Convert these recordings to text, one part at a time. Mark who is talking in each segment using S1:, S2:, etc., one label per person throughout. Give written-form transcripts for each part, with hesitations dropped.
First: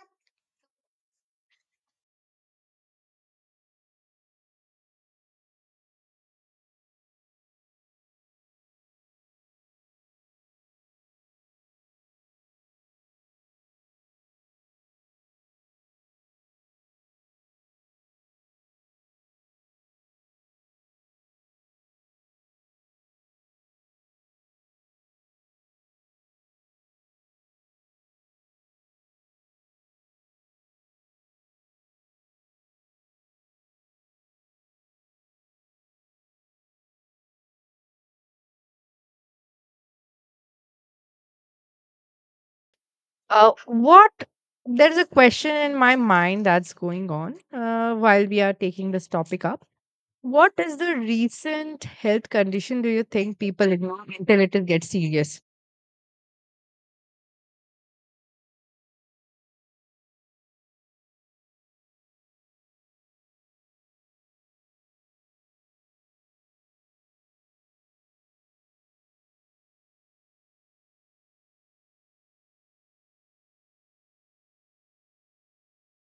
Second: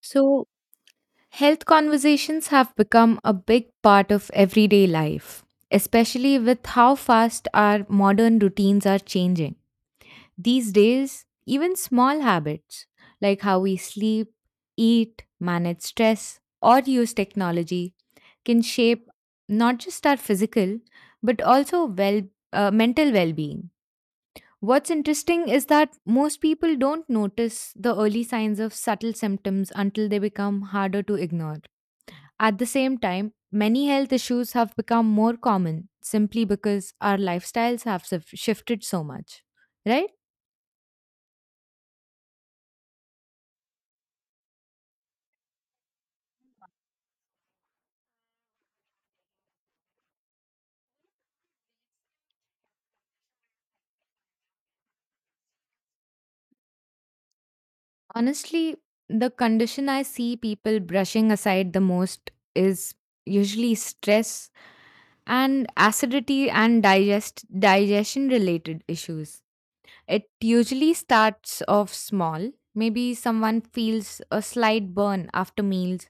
S1: So, health conversations have become a big part of everyday life, especially with how fast our modern routines are changing. These days, even small habits like how we sleep, eat, manage stress, or use technology can shape not just our physical but also mental well-being. What's interesting is that most people don't notice the early signs of subtle symptoms until they become harder to ignore. At the same time, many health issues have become more common simply because our lifestyles have shifted so much, right?
S2: What there's a question in my mind that's going on while we are taking this topic up. What is the recent health condition do you think people ignore until it gets serious?
S1: Honestly, the condition I see people brushing aside the most is usually stress and acidity and digestion related issues. It usually starts off small. Maybe someone feels a slight burn after meals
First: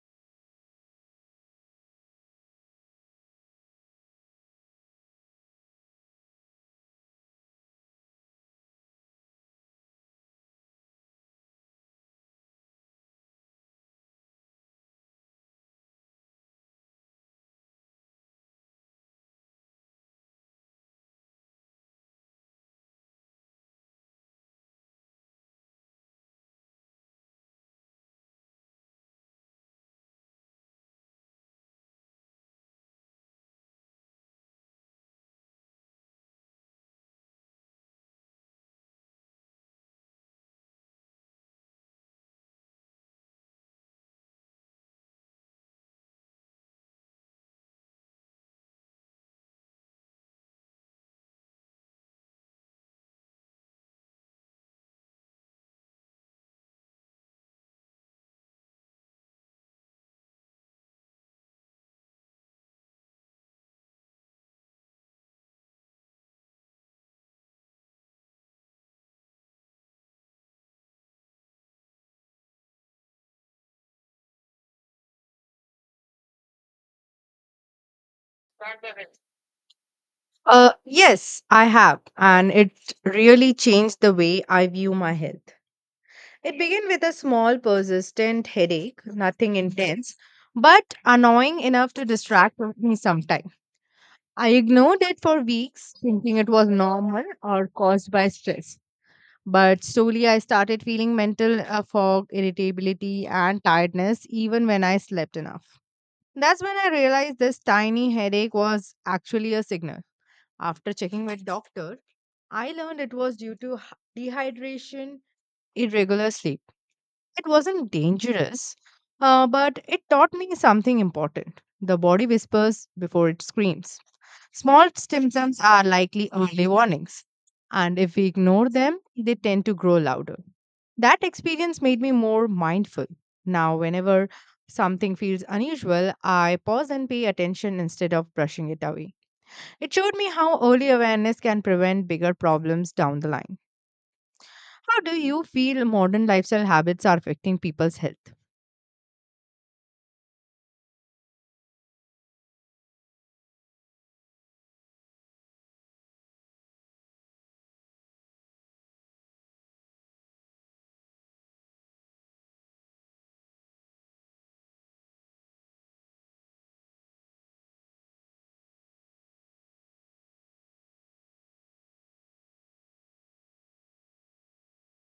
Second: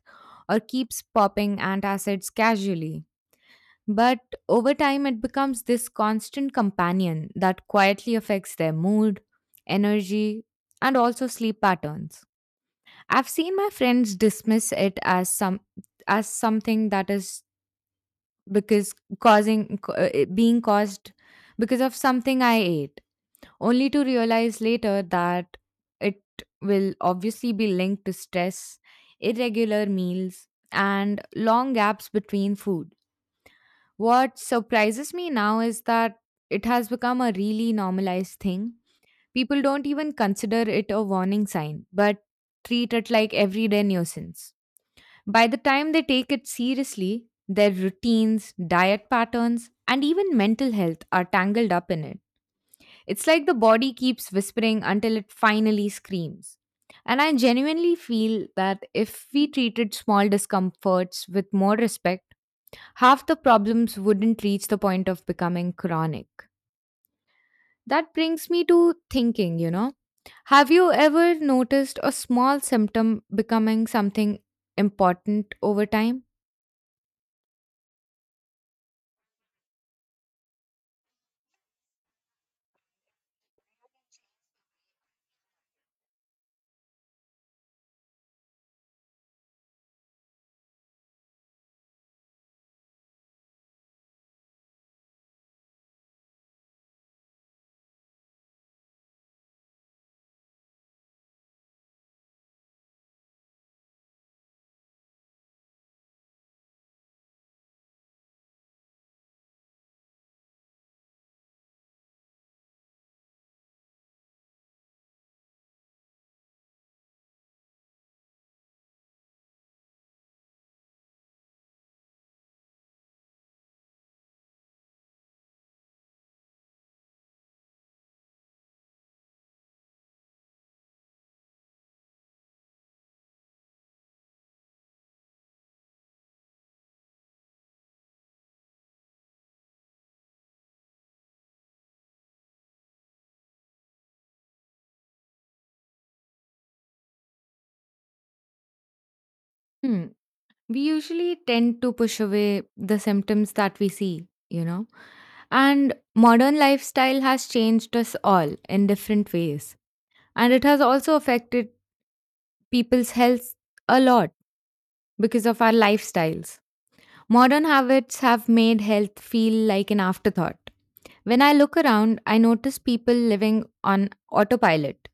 S1: or keeps popping antacids casually. But over time, it becomes this constant companion that quietly affects their mood, energy, and also sleep patterns. I've seen my friends dismiss it as something that is it being caused because of something I ate, only to realize later that it will obviously be linked to stress, irregular meals, and long gaps between food. What surprises me now is that it has become a really normalized thing. People don't even consider it a warning sign, but treat it like everyday nuisance. By the time they take it seriously, their routines, diet patterns, and even mental health are tangled up in it. It's like the body keeps whispering until it finally screams. And I genuinely feel that if we treated small discomforts with more respect, half the problems wouldn't reach the point of becoming chronic. That brings me to thinking, you know. Have you ever noticed a small symptom becoming something important over time?
S2: Yes, I have, and it really changed the way I view my health. It began with a small, persistent headache, nothing intense, but annoying enough to distract me sometimes. I ignored it for weeks, thinking it was normal or caused by stress. But slowly, I started feeling mental fog, irritability, and tiredness even when I slept enough. That's when I realized this tiny headache was actually a signal. After checking with doctor, I learned it was due to dehydration, irregular sleep. It wasn't dangerous, but it taught me something important. The body whispers before it screams. Small symptoms are likely early warnings, and if we ignore them, they tend to grow louder. That experience made me more mindful. Now, whenever something feels unusual, I pause and pay attention instead of brushing it away. It showed me how early awareness can prevent bigger problems down the line. How do you feel modern lifestyle habits are affecting people's health?
S1: Hmm. We usually tend to push away the symptoms that we see, you know. And modern lifestyle has changed us all in different ways. And it has also affected people's health a lot because of our lifestyles. Modern habits have made health feel like an afterthought. When I look around, I notice people living on autopilot,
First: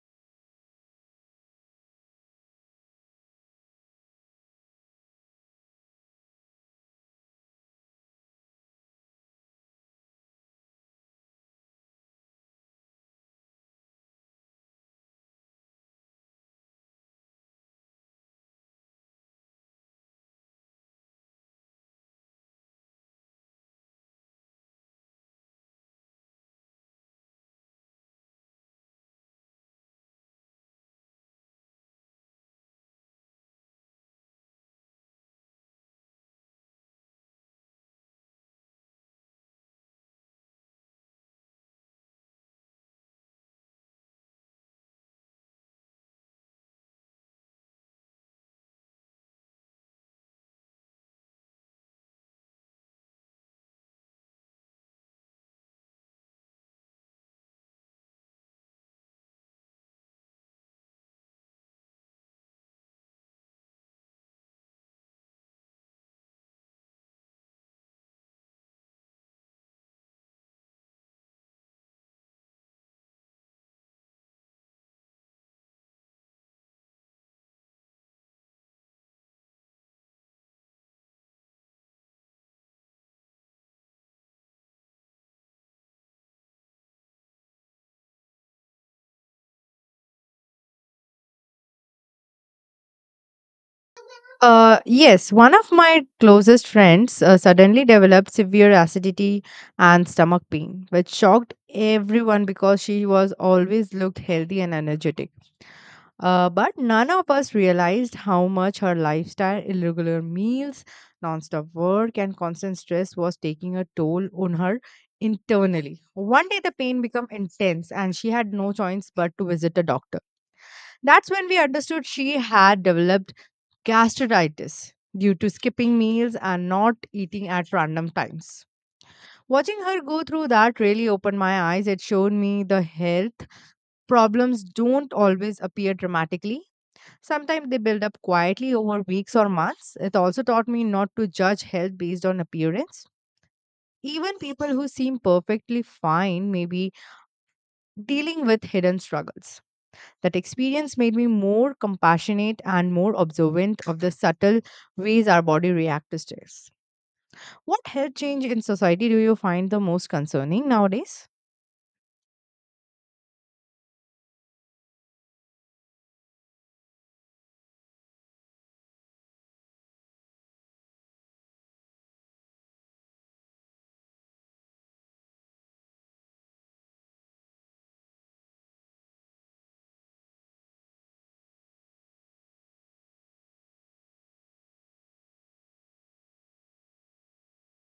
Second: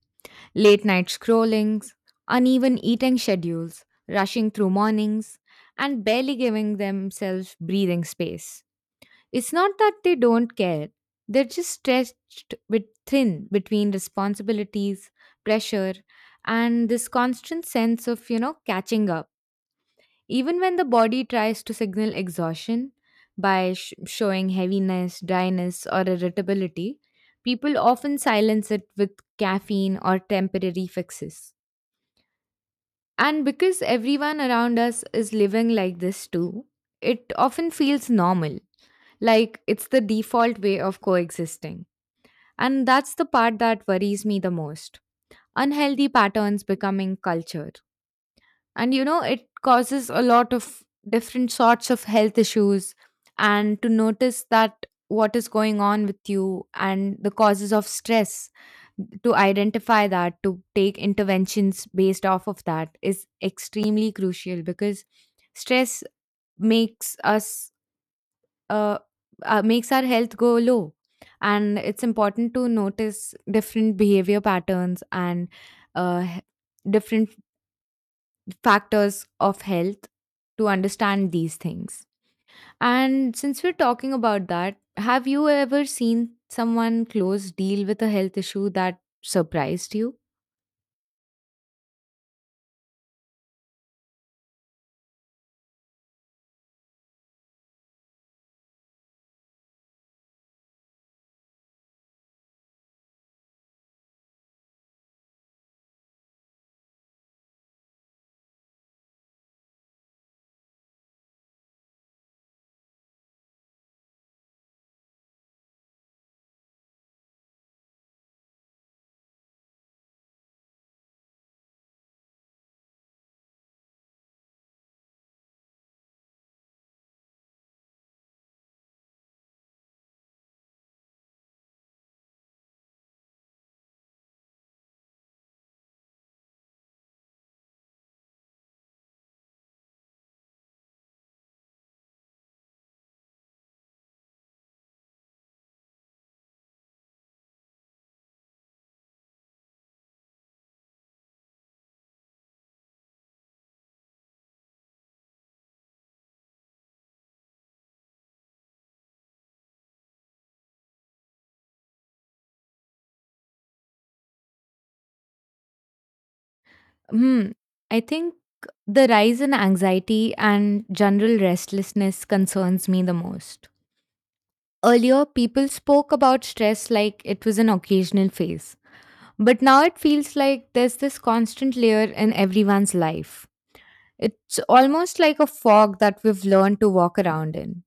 S1: late night scrollings, uneven eating schedules, rushing through mornings, and barely giving themselves breathing space. It's not that they don't care, they're just stretched bit thin between responsibilities, pressure, and this constant sense of, catching up. Even when the body tries to signal exhaustion by showing heaviness, dryness, or irritability, people often silence it with caffeine or temporary fixes. And because everyone around us is living like this too, it often feels normal, like it's the default way of coexisting. And that's the part that worries me the most, unhealthy patterns becoming culture, and you know it causes a lot of different sorts of health issues and to notice that what is going on with you and the causes of stress, to identify that, to take interventions based off of that is extremely crucial because stress makes us uh, makes our health go low, and it's important to notice different behavior patterns and uh, different factors of health to understand these things. And since we're talking about that, have you ever seen someone close deal with a health issue that surprised you?
S2: Yes, one of my closest friends suddenly developed severe acidity and stomach pain, which shocked everyone because she was always looked healthy and energetic. But none of us realized how much her lifestyle, irregular meals, nonstop work, and constant stress was taking a toll on her internally. One day, the pain became intense, and she had no choice but to visit a doctor. That's when we understood she had developed gastritis due to skipping meals and not eating at random times. Watching her go through that really opened my eyes. It showed me the health problems don't always appear dramatically. Sometimes they build up quietly over weeks or months. It also taught me not to judge health based on appearance. Even people who seem perfectly fine may be dealing with hidden struggles. That experience made me more compassionate and more observant of the subtle ways our body reacts to stress. What health change in society do you find the most concerning nowadays?
S1: Hmm. I think the rise in anxiety and general restlessness concerns me the most. Earlier, people spoke about stress like it was an occasional phase. But now it feels like there's this constant layer in everyone's life. It's almost like a fog that we've learned to walk around in.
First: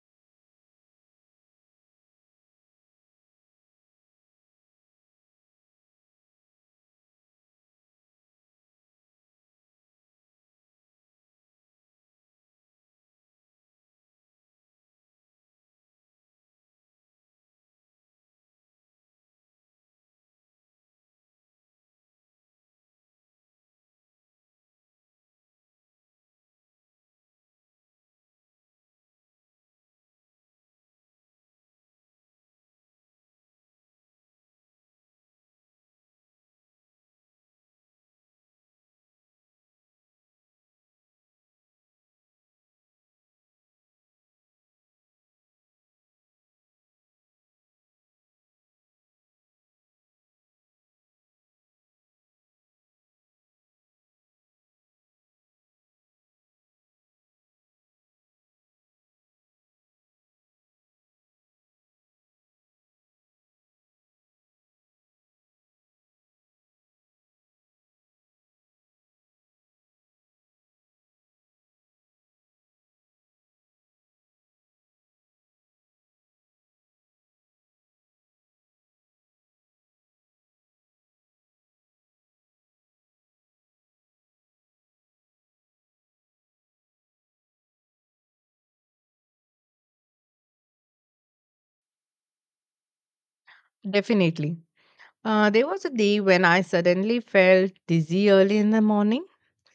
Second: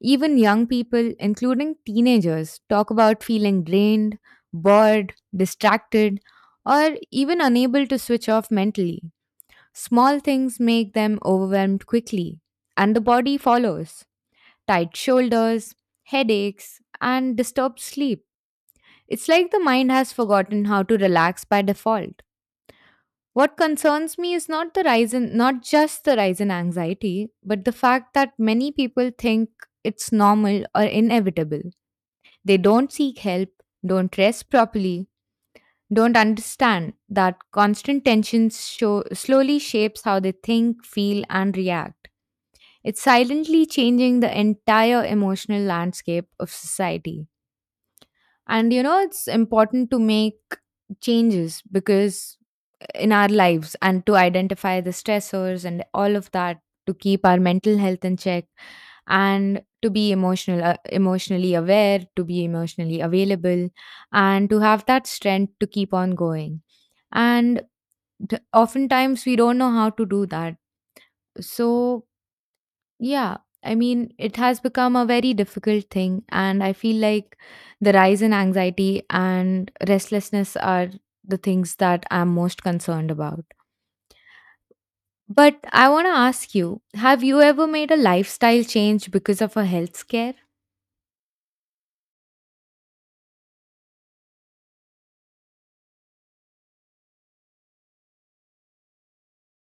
S1: Even young people, including teenagers, talk about feeling drained, bored, distracted, or even unable to switch off mentally. Small things make them overwhelmed quickly, and the body follows tight shoulders, headaches, and disturbed sleep. It's like the mind has forgotten how to relax by default. What concerns me is not just the rise in anxiety, but the fact that many people think it's normal or inevitable. They don't seek help, don't rest properly, don't understand that constant slowly shapes how they think, feel, and react. It's silently changing the entire emotional landscape of society, and you know it's important to make changes because in our lives, and to identify the stressors and all of that, to keep our mental health in check, and to be emotionally aware, to be emotionally available, and to have that strength to keep on going, and oftentimes we don't know how to do that. So yeah, I mean, it has become a very difficult thing, and I feel like the rise in anxiety and restlessness are the things that I'm most concerned about. But I want to ask you, have you ever made a lifestyle change because of a health scare?
S2: Definitely. There was a day when I suddenly felt dizzy early in the morning,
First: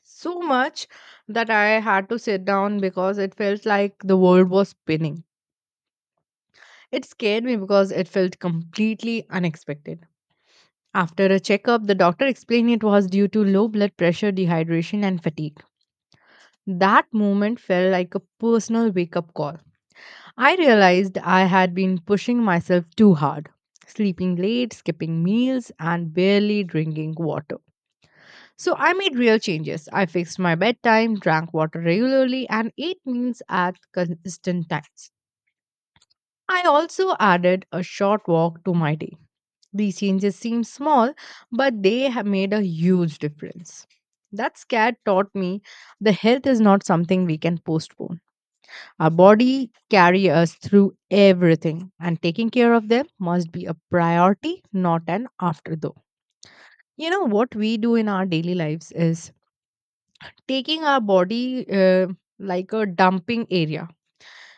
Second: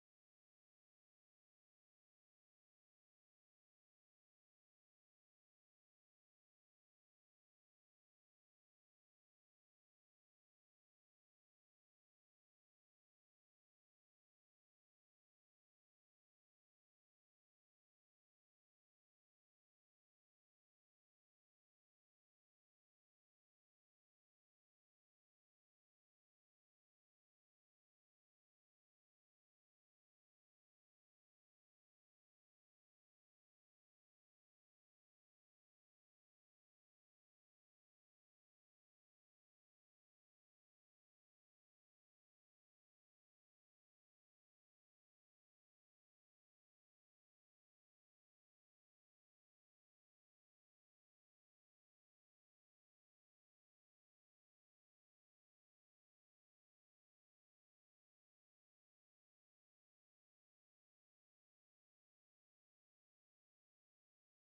S2: so much that I had to sit down because it felt like the world was spinning. It scared me because it felt completely unexpected. After a checkup, the doctor explained it was due to low blood pressure, dehydration, and fatigue. That moment felt like a personal wake up call. I realized I had been pushing myself too hard, sleeping late, skipping meals, and barely drinking water. So I made real changes. I fixed my bedtime, drank water regularly, and ate meals at consistent times. I also added a short walk to my day. These changes seem small, but they have made a huge difference. That scare taught me the health is not something we can postpone. Our body carry us through everything, and taking care of them must be a priority, not an afterthought. You know what we do in our daily lives is taking our body like a dumping area.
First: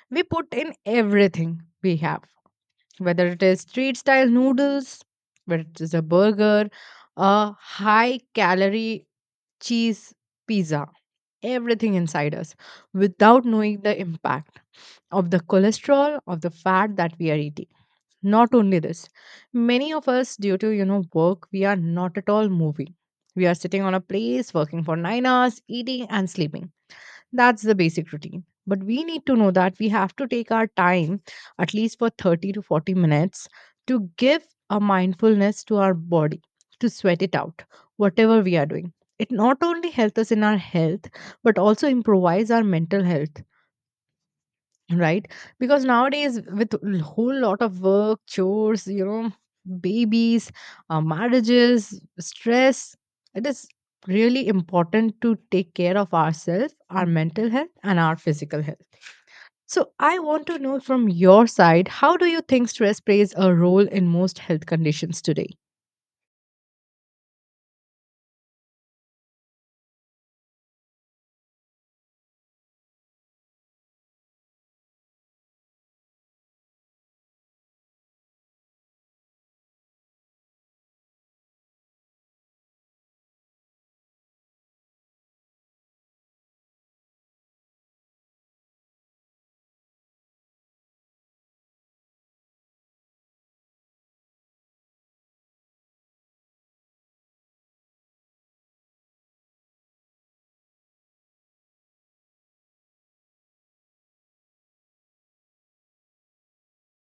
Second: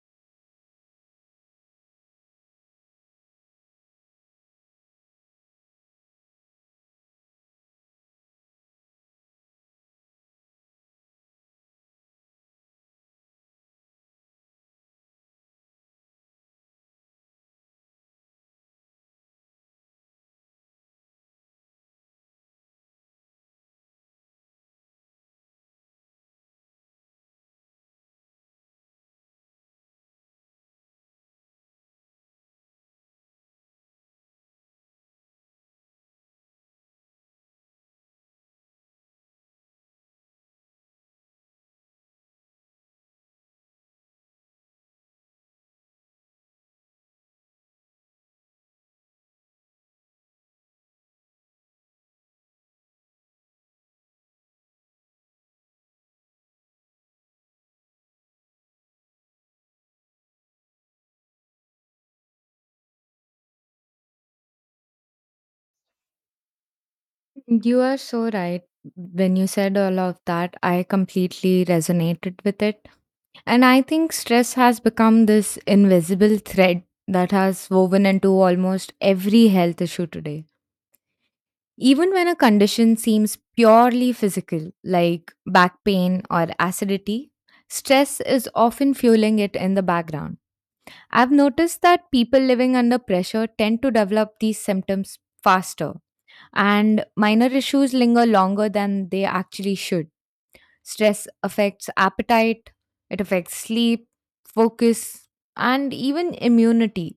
S2: We put in everything we have, whether it is street style noodles, whether it is a burger, a high calorie cheese pizza, everything inside us without knowing the impact of the cholesterol, of the fat that we are eating. Not only this, many of us, due to you know work, we are not at all moving. We are sitting on a place, working for 9 hours, eating and sleeping, that's the basic routine. But we need to know that we have to take our time, at least for 30 to 40 minutes, to give a mindfulness to our body, to sweat it out, whatever we are doing. It not only helps us in our health, but also improves our mental health, right? Because nowadays with a whole lot of work, chores, you know, babies, marriages, stress, it is really important to take care of ourselves, our mental health and our physical health. So I want to know from your side, how do you think stress plays a role in most health conditions today?
S1: You are so right. When you said all of that, I completely resonated with it. And I think stress has become this invisible thread that has woven into almost every health issue today. Even when a condition seems purely physical, like back pain or acidity, stress is often fueling it in the background. I've noticed that people living under pressure tend to develop these symptoms faster, and minor issues linger longer than they actually should. Stress affects appetite, it affects sleep, focus, and even immunity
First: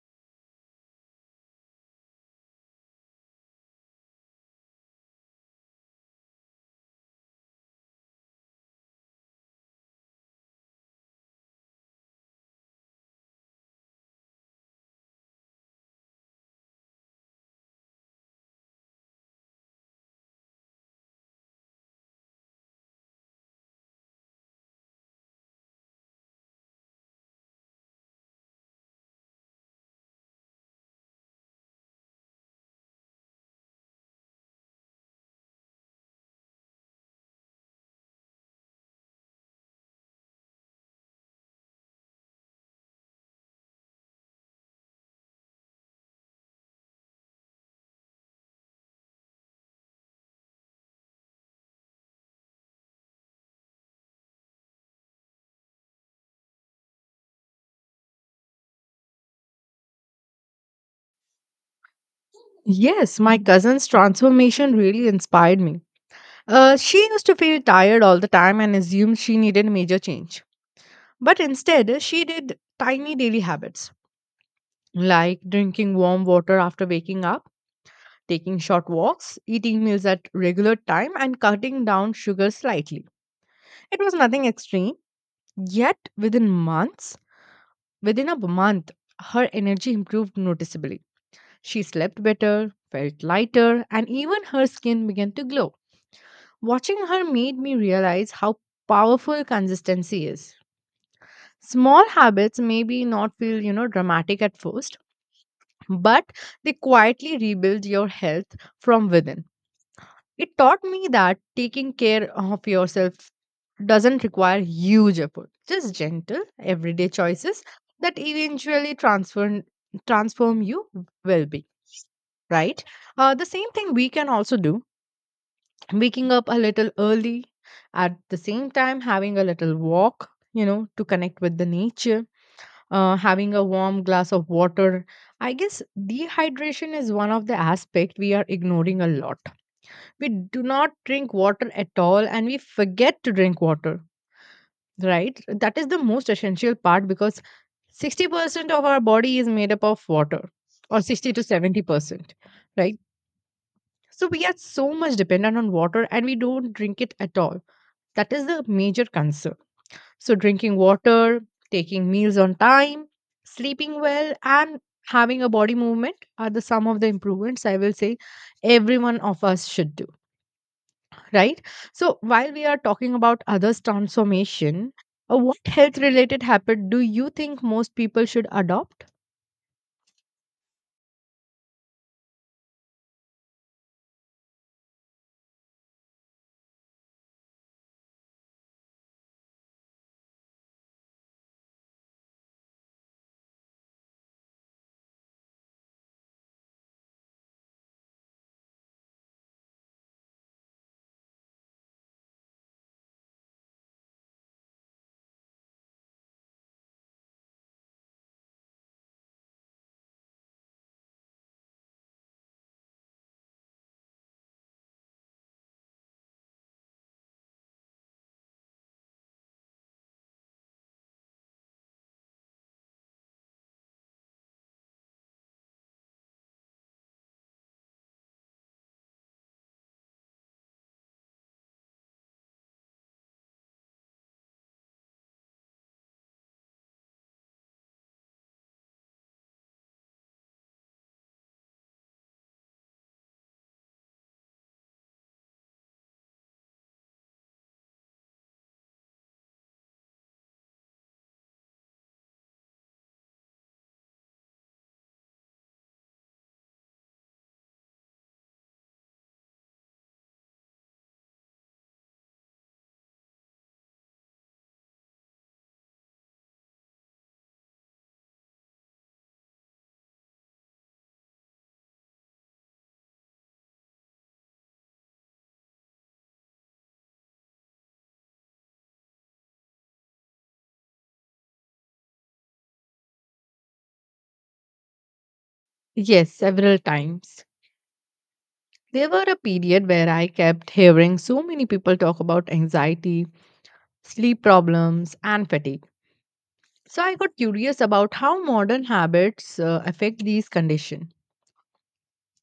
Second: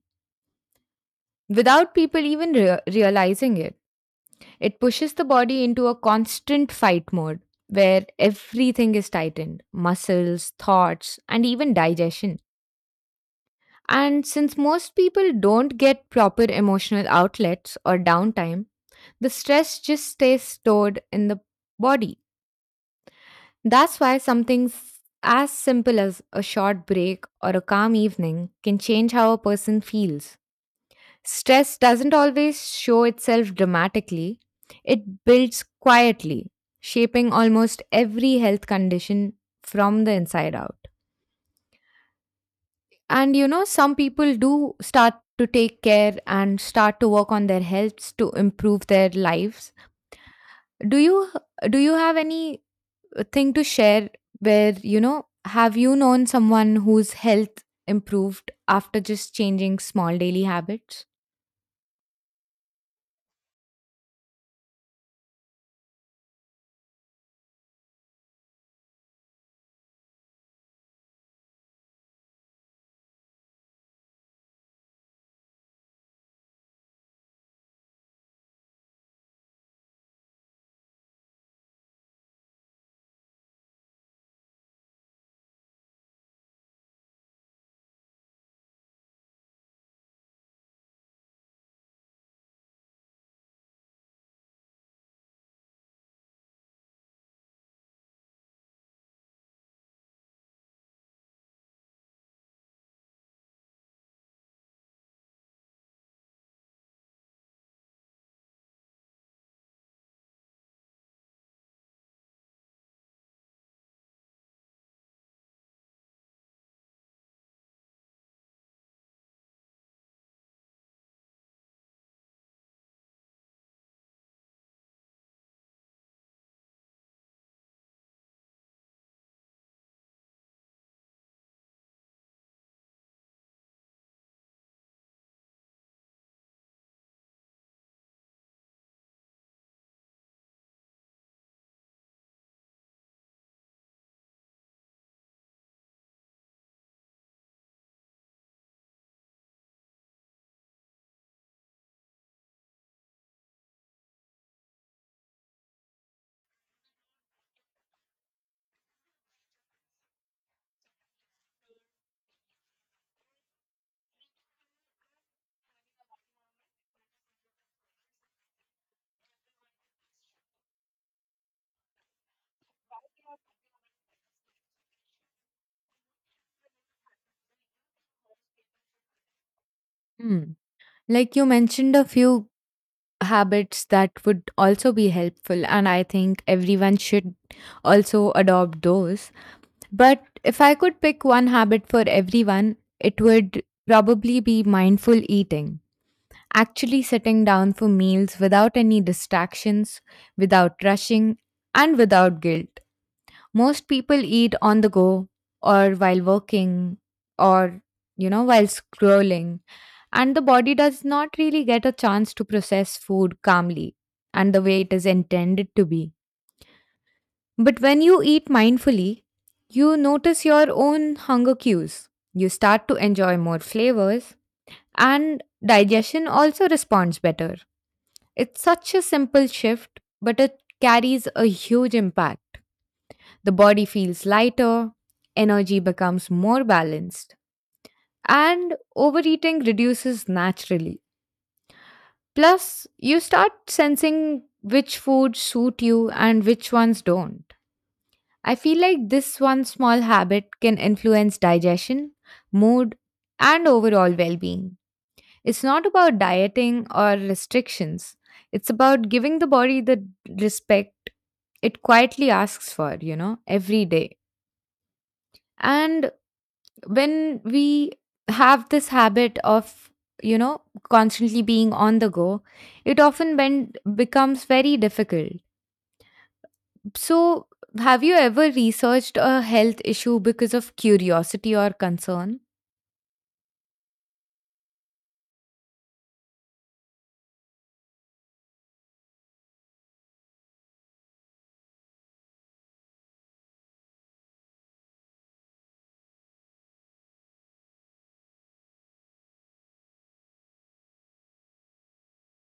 S1: without people even realizing it. It pushes the body into a constant fight mode where everything is tightened, muscles, thoughts, and even digestion. And since most people don't get proper emotional outlets or downtime, the stress just stays stored in the body. That's why something as simple as a short break or a calm evening can change how a person feels. Stress doesn't always show itself dramatically, it builds quietly, shaping almost every health condition from the inside out. And you know, some people do start to take care and start to work on their healths to improve their lives. Do you do you have any thing to share where, you know, have you known someone whose health improved after just changing small daily habits?
S2: Yes, my cousin's transformation really inspired me. She used to feel tired all the time and assumed she needed major change. But instead, she did tiny daily habits like drinking warm water after waking up, taking short walks, eating meals at regular time, and cutting down sugar slightly. It was nothing extreme, yet within a month, her energy improved noticeably. She slept better, felt lighter, and even her skin began to glow. Watching her made me realize how powerful consistency is. Small habits maybe not feel, you know, dramatic at first, but they quietly rebuild your health from within. It taught me that taking care of yourself doesn't require huge effort. Just gentle, everyday choices that eventually transform you well being, right? The same thing we can also do, waking up a little early, at the same time, having a little walk, you know, to connect with the nature, having a warm glass of water. I guess dehydration is one of the aspect we are ignoring a lot. We do not drink water at all and we forget to drink water, right? That is the most essential part because 60% of our body is made up of water, or 60 to 70%, right? So we are so much dependent on water and we don't drink it at all, that is the major concern. So, drinking water, taking meals on time, sleeping well, and having a body movement are the some of the improvements I will say every one of us should do, right? So, while we are talking about others' transformation, what health related habit do you think most people should adopt?
S1: Hmm. Like you mentioned a few habits that would also be helpful, and I think everyone should also adopt those. But if I could pick one habit for everyone, it would probably be mindful eating, actually sitting down for meals without any distractions, without rushing, and without guilt. Most people eat on the go or while working or, you know, while scrolling, and the body does not really get a chance to process food calmly and the way it is intended to be. But when you eat mindfully, you notice your own hunger cues. You start to enjoy more flavors, and digestion also responds better. It's such a simple shift, but it carries a huge impact. The body feels lighter, energy becomes more balanced, and overeating reduces naturally. Plus, you start sensing which foods suit you and which ones don't. I feel like this one small habit can influence digestion, mood, and overall well being. It's not about dieting or restrictions, it's about giving the body the respect it quietly asks for, every day. And when we have this habit of, you know, constantly being on the go, it often becomes very difficult. So have you ever researched a health issue because of curiosity or concern?
S2: Yes, several times. There were a period where I kept hearing so many people talk about anxiety, sleep problems, and fatigue. So I got curious about how modern habits affect these conditions.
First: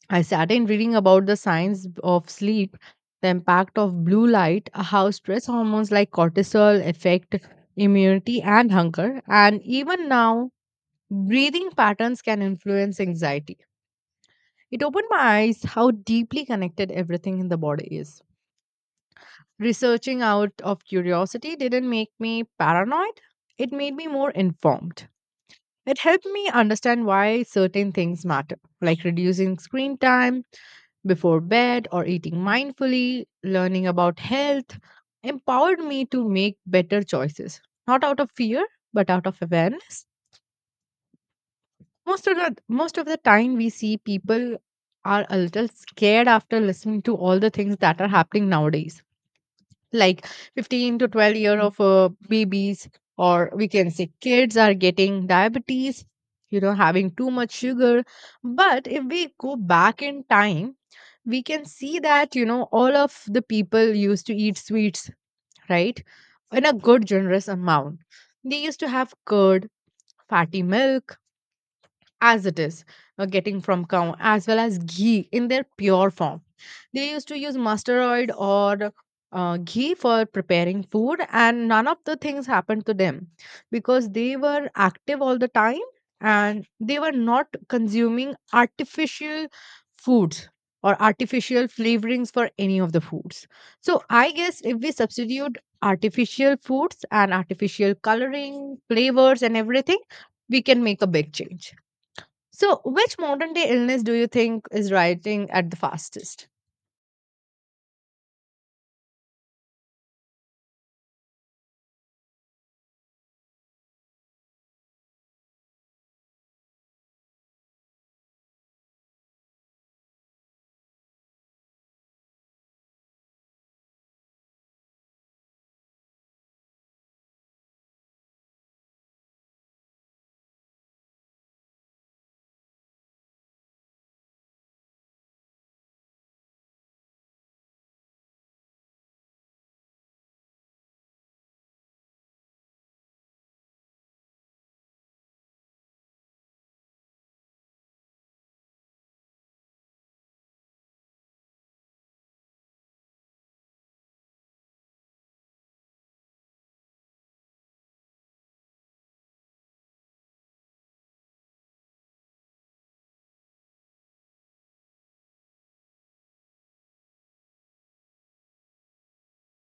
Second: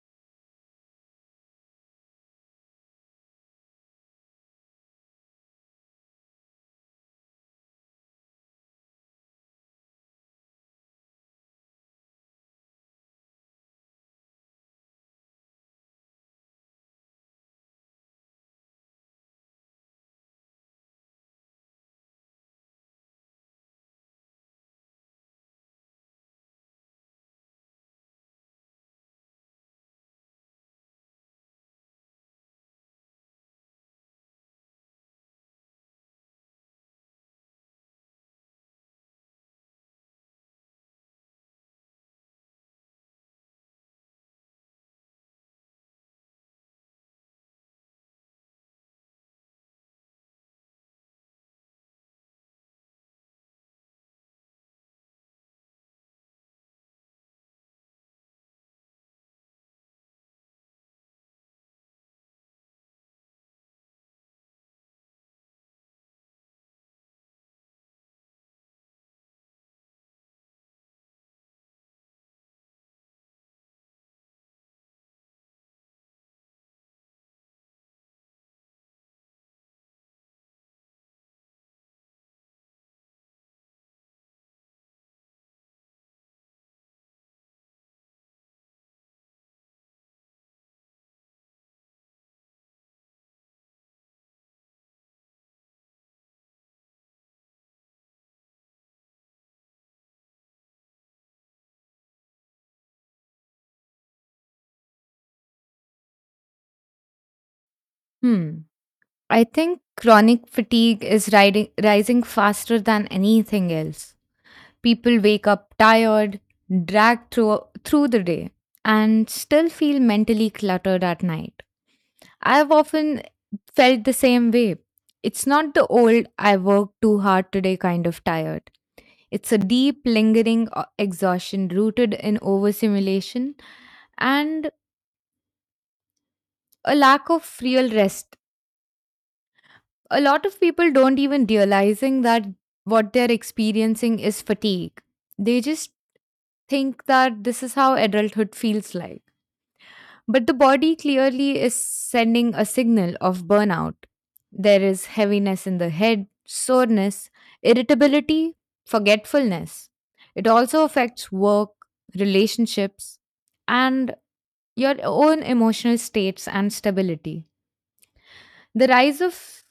S2: I sat in reading about the science of sleep, the impact of blue light, how stress hormones like cortisol affect immunity and hunger, and even now, breathing patterns can influence anxiety. It opened my eyes how deeply connected everything in the body is. Researching out of curiosity didn't make me paranoid, it made me more informed. It helped me understand why certain things matter, like reducing screen time before bed or eating mindfully. Learning about health empowered me to make better choices, not out of fear, but out of awareness. Most of the time we see people are a little scared after listening to all the things that are happening nowadays, like 15 to 12 year of babies, or we can say kids are getting diabetes, you know, having too much sugar. But if we go back in time, we can see that, you know, all of the people used to eat sweets, right, in a good generous amount. They used to have curd, fatty milk, as it is, getting from cow, as well as ghee in their pure form. They used to use mustard oil or ghee for preparing food, and none of the things happened to them because they were active all the time, and they were not consuming artificial foods or artificial flavorings for any of the foods. So I guess if we substitute artificial foods and artificial coloring flavors and everything, we can make a big change. So, which modern day illness do you think is rising at the fastest?
S1: Hmm. I think chronic fatigue is rising faster than anything else. People wake up tired, dragged through the day, and still feel mentally cluttered at night. I've often felt the same way. It's not the old, I worked too hard today, kind of tired. It's a deep, lingering exhaustion rooted in overstimulation and a lack of real rest. A lot of people don't even realizing that what they're experiencing is fatigue. They just think that this is how adulthood feels like. But the body clearly is sending a signal of burnout. There is heaviness in the head, soreness, irritability, forgetfulness. It also affects work, relationships, and your own emotional states and stability. The rise of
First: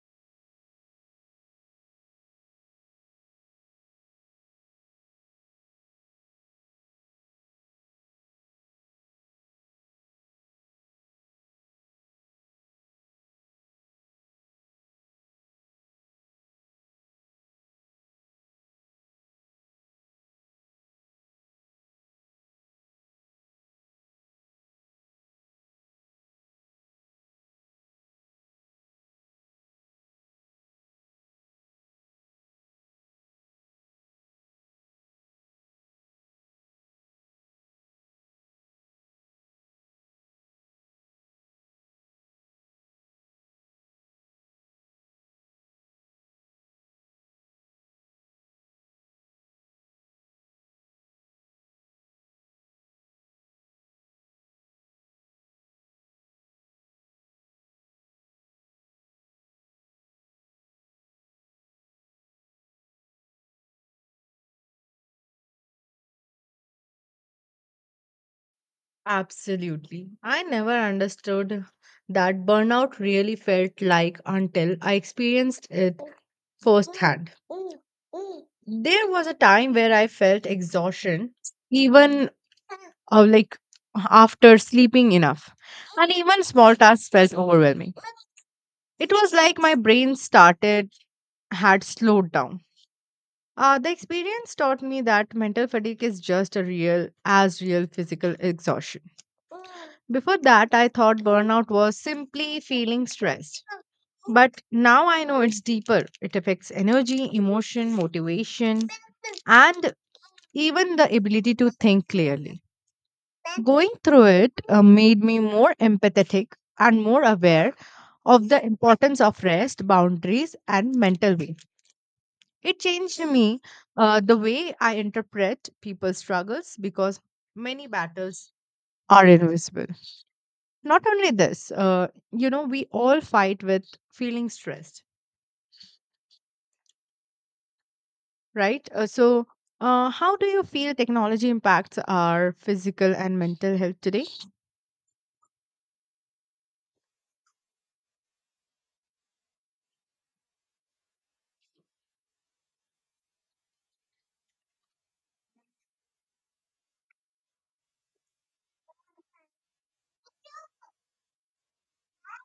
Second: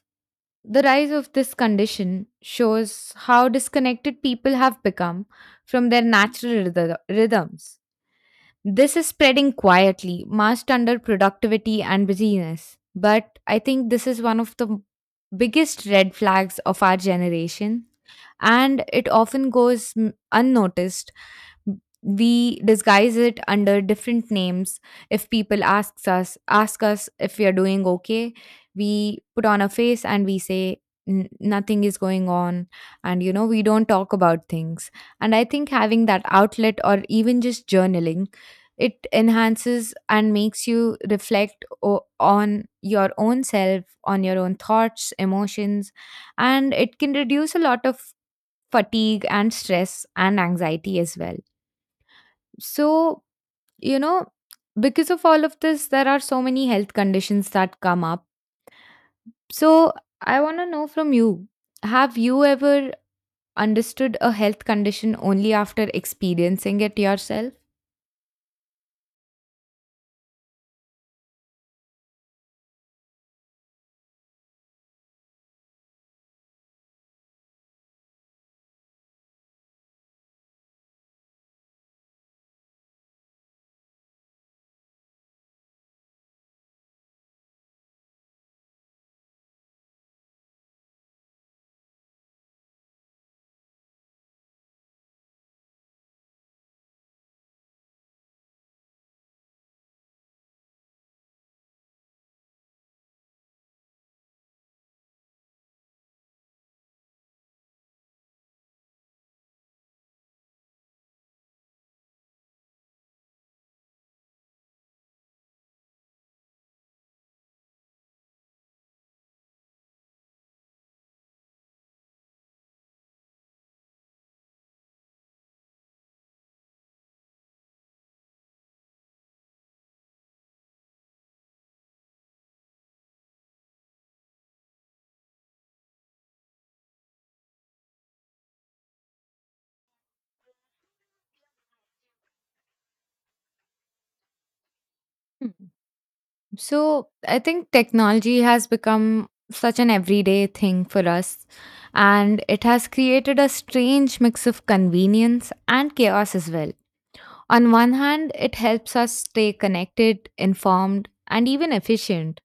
S1: the rise of this condition shows how disconnected people have become from their natural rhythms. This is spreading quietly, masked under productivity and busyness. But I think this is one of the biggest red flags of our generation, and it often goes unnoticed. We disguise it under different names. If people ask us if we are doing okay, we put on a face and we say, Nothing is going on," and you know we don't talk about things. And I think having that outlet or even just journaling, it enhances and makes you reflect on your own self, on your own thoughts, emotions, and it can reduce a lot of fatigue and stress and anxiety as well. So, you know, because of all of this, there are so many health conditions that come up. So, I want to know from you, have you ever understood a health condition only after experiencing it yourself?
S2: Absolutely. I never understood that burnout really felt like until I experienced it firsthand. There was a time where I felt exhaustion, even like after sleeping enough, and even small tasks felt overwhelming. It was like my brain started had slowed down. The experience taught me that mental fatigue is just a real as real physical exhaustion. Before that, I thought burnout was simply feeling stressed. But now I know it's deeper. It affects energy, emotion, motivation, and even the ability to think clearly. Going through it made me more empathetic and more aware of the importance of rest, boundaries, and mental well. It changed me, the way I interpret people's struggles, because many battles are invisible. Not only this, you know, we all fight with feeling stressed, right? So how do you feel technology impacts our physical and mental health today?
S1: Hmm. So, I think technology has become such an everyday thing for us, and it has created a strange mix of convenience and chaos as well. On one hand, it helps us stay connected, informed, and even efficient.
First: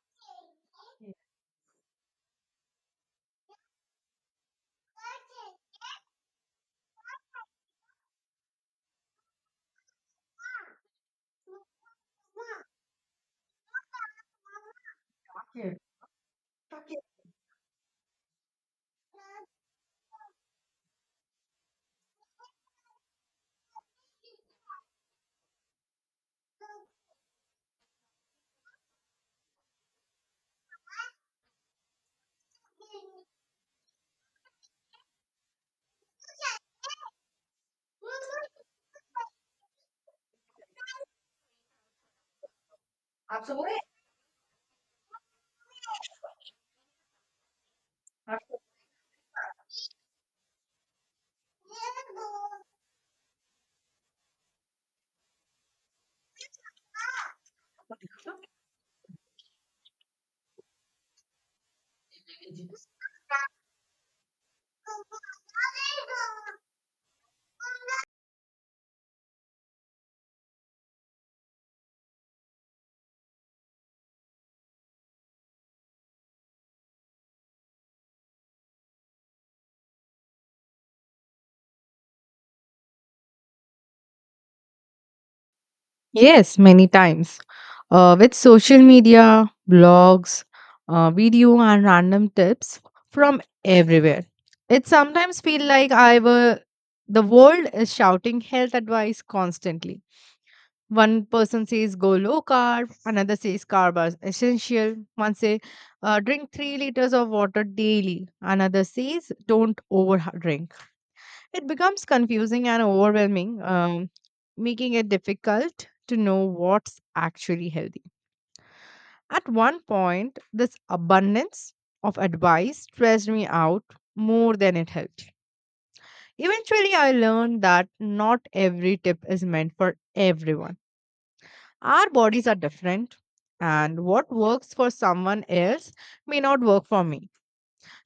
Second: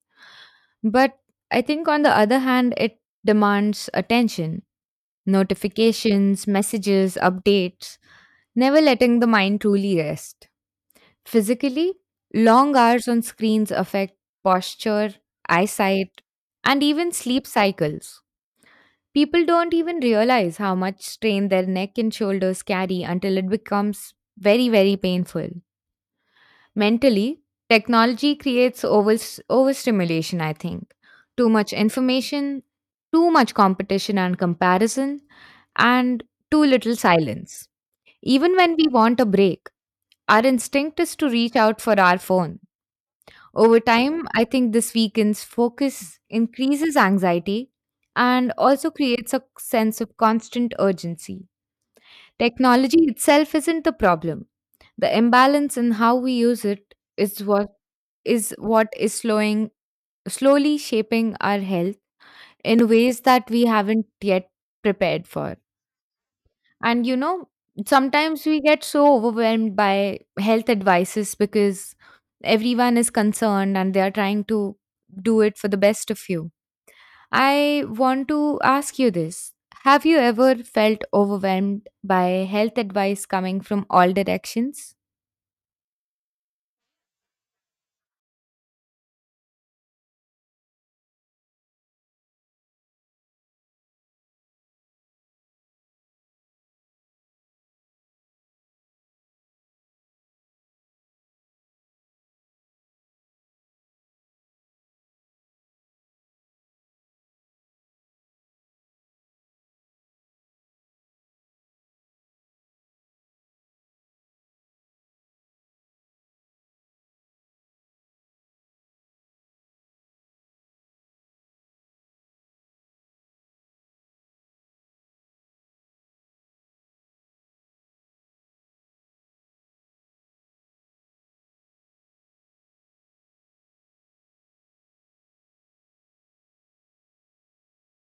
S1: But I think, on the other hand, it demands attention, notifications, messages, updates, never letting the mind truly rest. Physically, long hours on screens affect posture, eyesight, and even sleep cycles. People don't even realize how much strain their neck and shoulders carry until it becomes very, very painful. Mentally, technology creates overstimulation, I think. Too much information, too much competition and comparison, and too little silence. Even when we want a break, our instinct is to reach out for our phone. Over time, I think this weakens focus, increases anxiety, and also creates a sense of constant urgency. Technology itself isn't the problem. The imbalance in how we use it is what is slowing slowly shaping our health in ways that we haven't yet prepared for. And you know, sometimes we get so overwhelmed by health advices because everyone is concerned and they are trying to do it for the best of you. I want to ask you this. Have you ever felt overwhelmed by health advice coming from all directions?
S2: Yes, many times. With social media, blogs, video, and random tips from everywhere. It sometimes feels like I were the world is shouting health advice constantly. One person says go low carb, another says carb is essential. One says drink 3 liters of water daily. Another says don't over drink. It becomes confusing and overwhelming, making it difficult to know what's actually healthy. At one point, this abundance of advice stressed me out more than it helped. Eventually, I learned that not every tip is meant for everyone. Our bodies are different, and what works for someone else may not work for me.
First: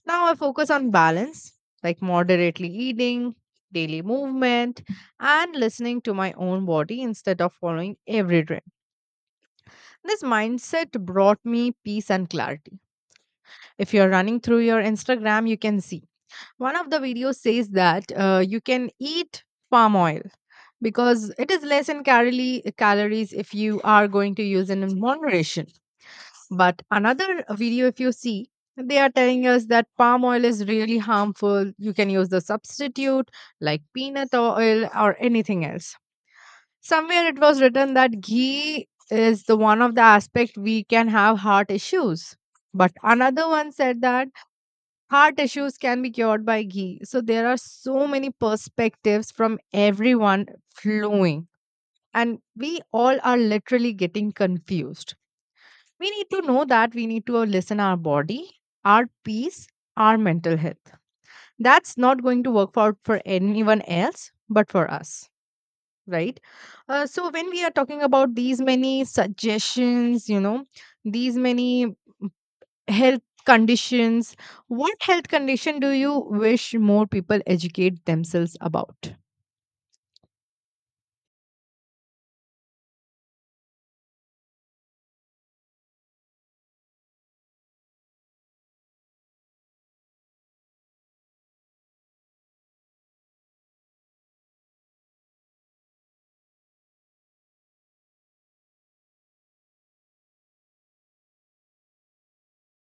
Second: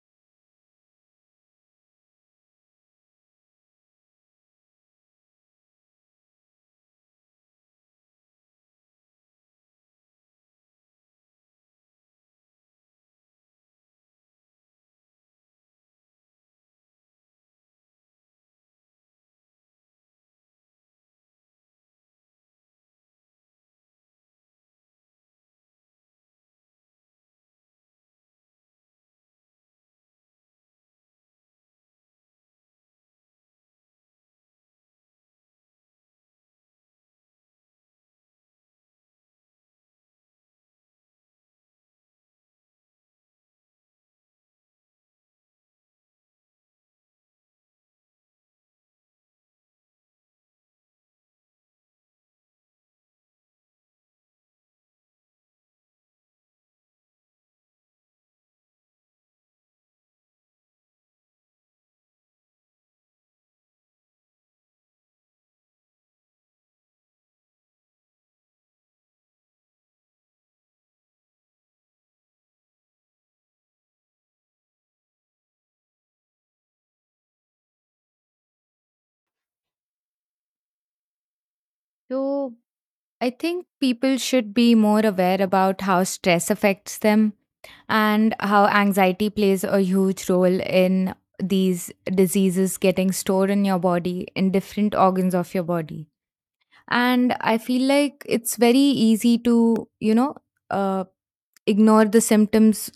S2: Now I focus on balance, like moderately eating, daily movement, and listening to my own body instead of following every trend. This mindset brought me peace and clarity. If you're running through your Instagram, you can see one of the videos says that you can eat palm oil because it is less in calories, if you are going to use it in moderation. But another video, if you see, they are telling us that palm oil is really harmful. You can use the substitute like peanut oil or anything else. Somewhere it was written that ghee is the one of the aspect we can have heart issues. But another one said that heart issues can be cured by ghee. So there are so many perspectives from everyone flowing. And we all are literally getting confused. We need to know that we need to listen our body, our peace, our mental health. That's not going to work out for anyone else, but for us, right? So when we are talking about these many suggestions, you know, these many health conditions, what health condition do you wish more people educate themselves about?
S1: So, I think people should be more aware about how stress affects them and how anxiety plays a huge role in these diseases getting stored in your body, in different organs of your body. And I feel like it's very easy to, uh, ignore the symptoms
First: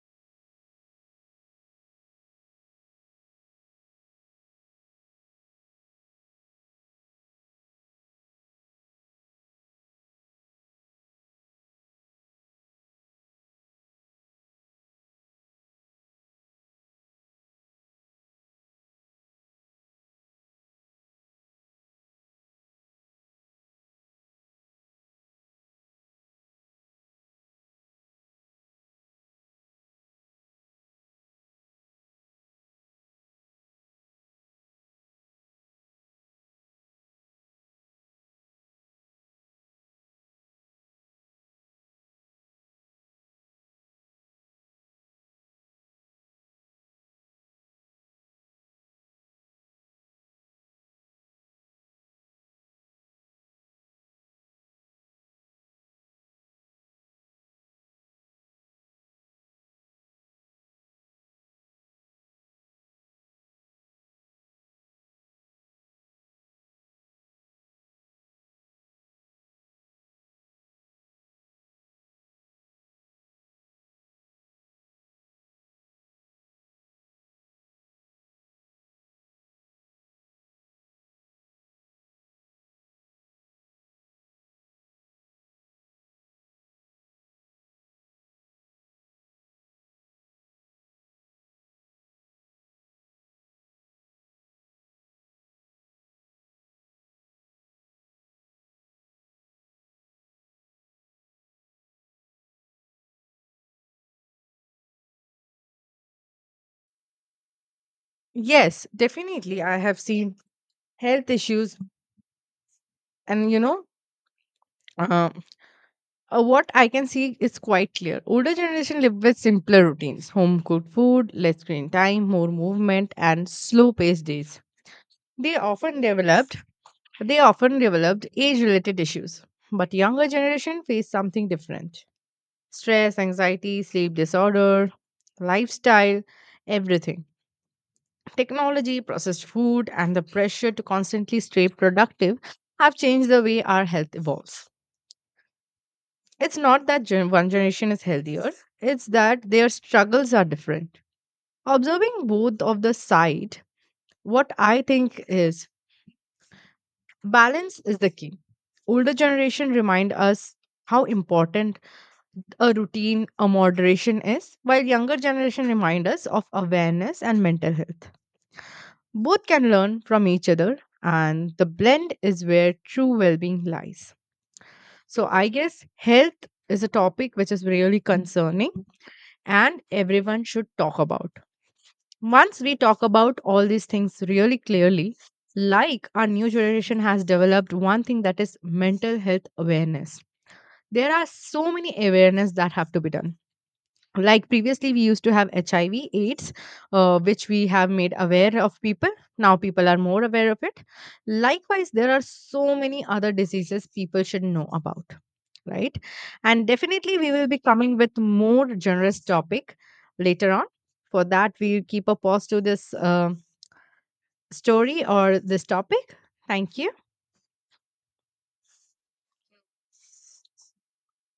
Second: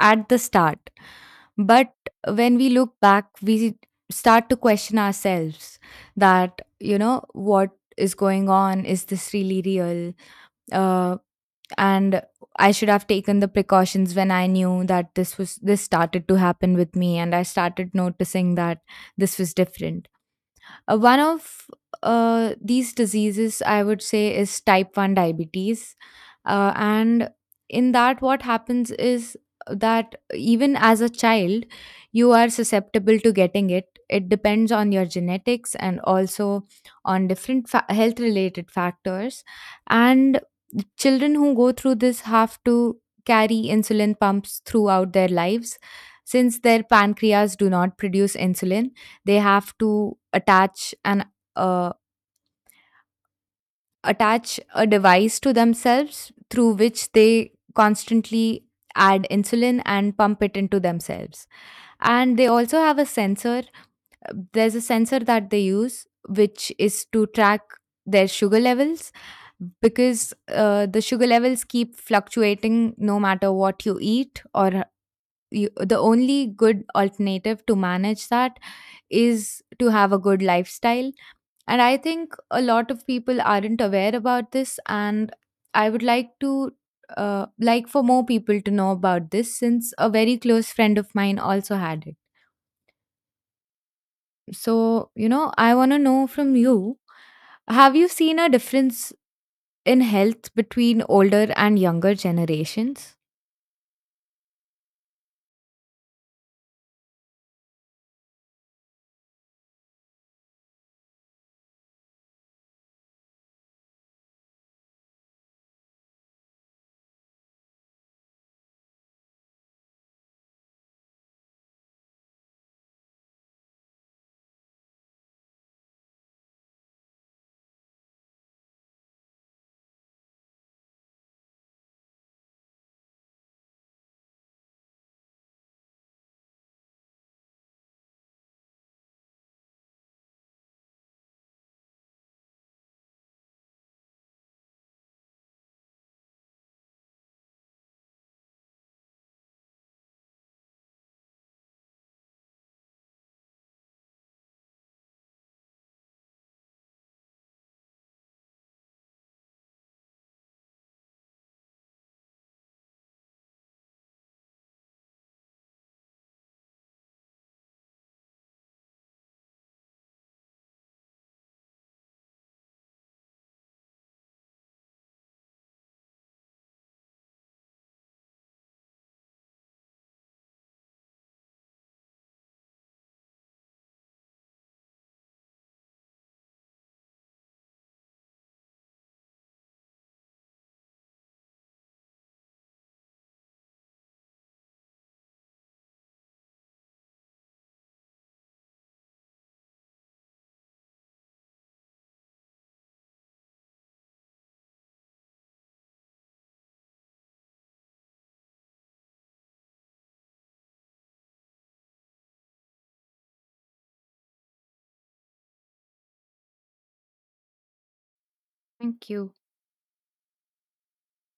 S1: at the start. But when we look back, we start to question ourselves that, you know, what is going on? Is this really real? Uh, and I should have taken the precautions when I knew that this started to happen with me, and I started noticing that this was different. One of These diseases, I would say, is type 1 diabetes. And in that, what happens is that even as a child, you are susceptible to getting it. It depends on your genetics and also on different health related factors. And children who go through this have to carry insulin pumps throughout their lives since their pancreas do not produce insulin. They have to uh, attach a device to themselves through which they constantly add insulin and pump it into themselves, and they also have a sensor, there's a sensor that they use which is to track their sugar levels, because the sugar levels keep fluctuating no matter what you eat. The only good alternative to manage that is to have a good lifestyle. And I think a lot of people aren't aware about this. And I would like to, like for more people to know about this since a very close friend of mine also had it. So, you know, I want to know from you, have you seen a difference in health between older and younger generations?
S2: Yes, definitely. I have seen health issues, and, you know, uh, what I can see is quite clear. Older generation live with simpler routines, home cooked food, less screen time, more movement, and slow paced days. They often developed age related issues, but younger generation face something different: stress, anxiety, sleep disorder, lifestyle, everything. Technology, processed food, and the pressure to constantly stay productive have changed the way our health evolves. It's not that one generation is healthier, it's that their struggles are different. Observing both of the side, what I think is balance is the key. Older generation remind us how important a routine, a moderation is, while younger generation remind us of awareness and mental health. Both can learn from each other and the blend is where true well-being lies. So I guess health is a topic which is really concerning and everyone should talk about. Once we talk about all these things really clearly, like our new generation has developed one thing, that is mental health awareness. There are so many awareness that have to be done, like previously we used to have HIV AIDS, which we have made aware of people. Now people are more aware of it. Likewise there are so many other diseases people should know about, right? And definitely we will be coming with more generous topic later on. For that we keep a pause to this story or this topic. Thank you.
S1: Thank you.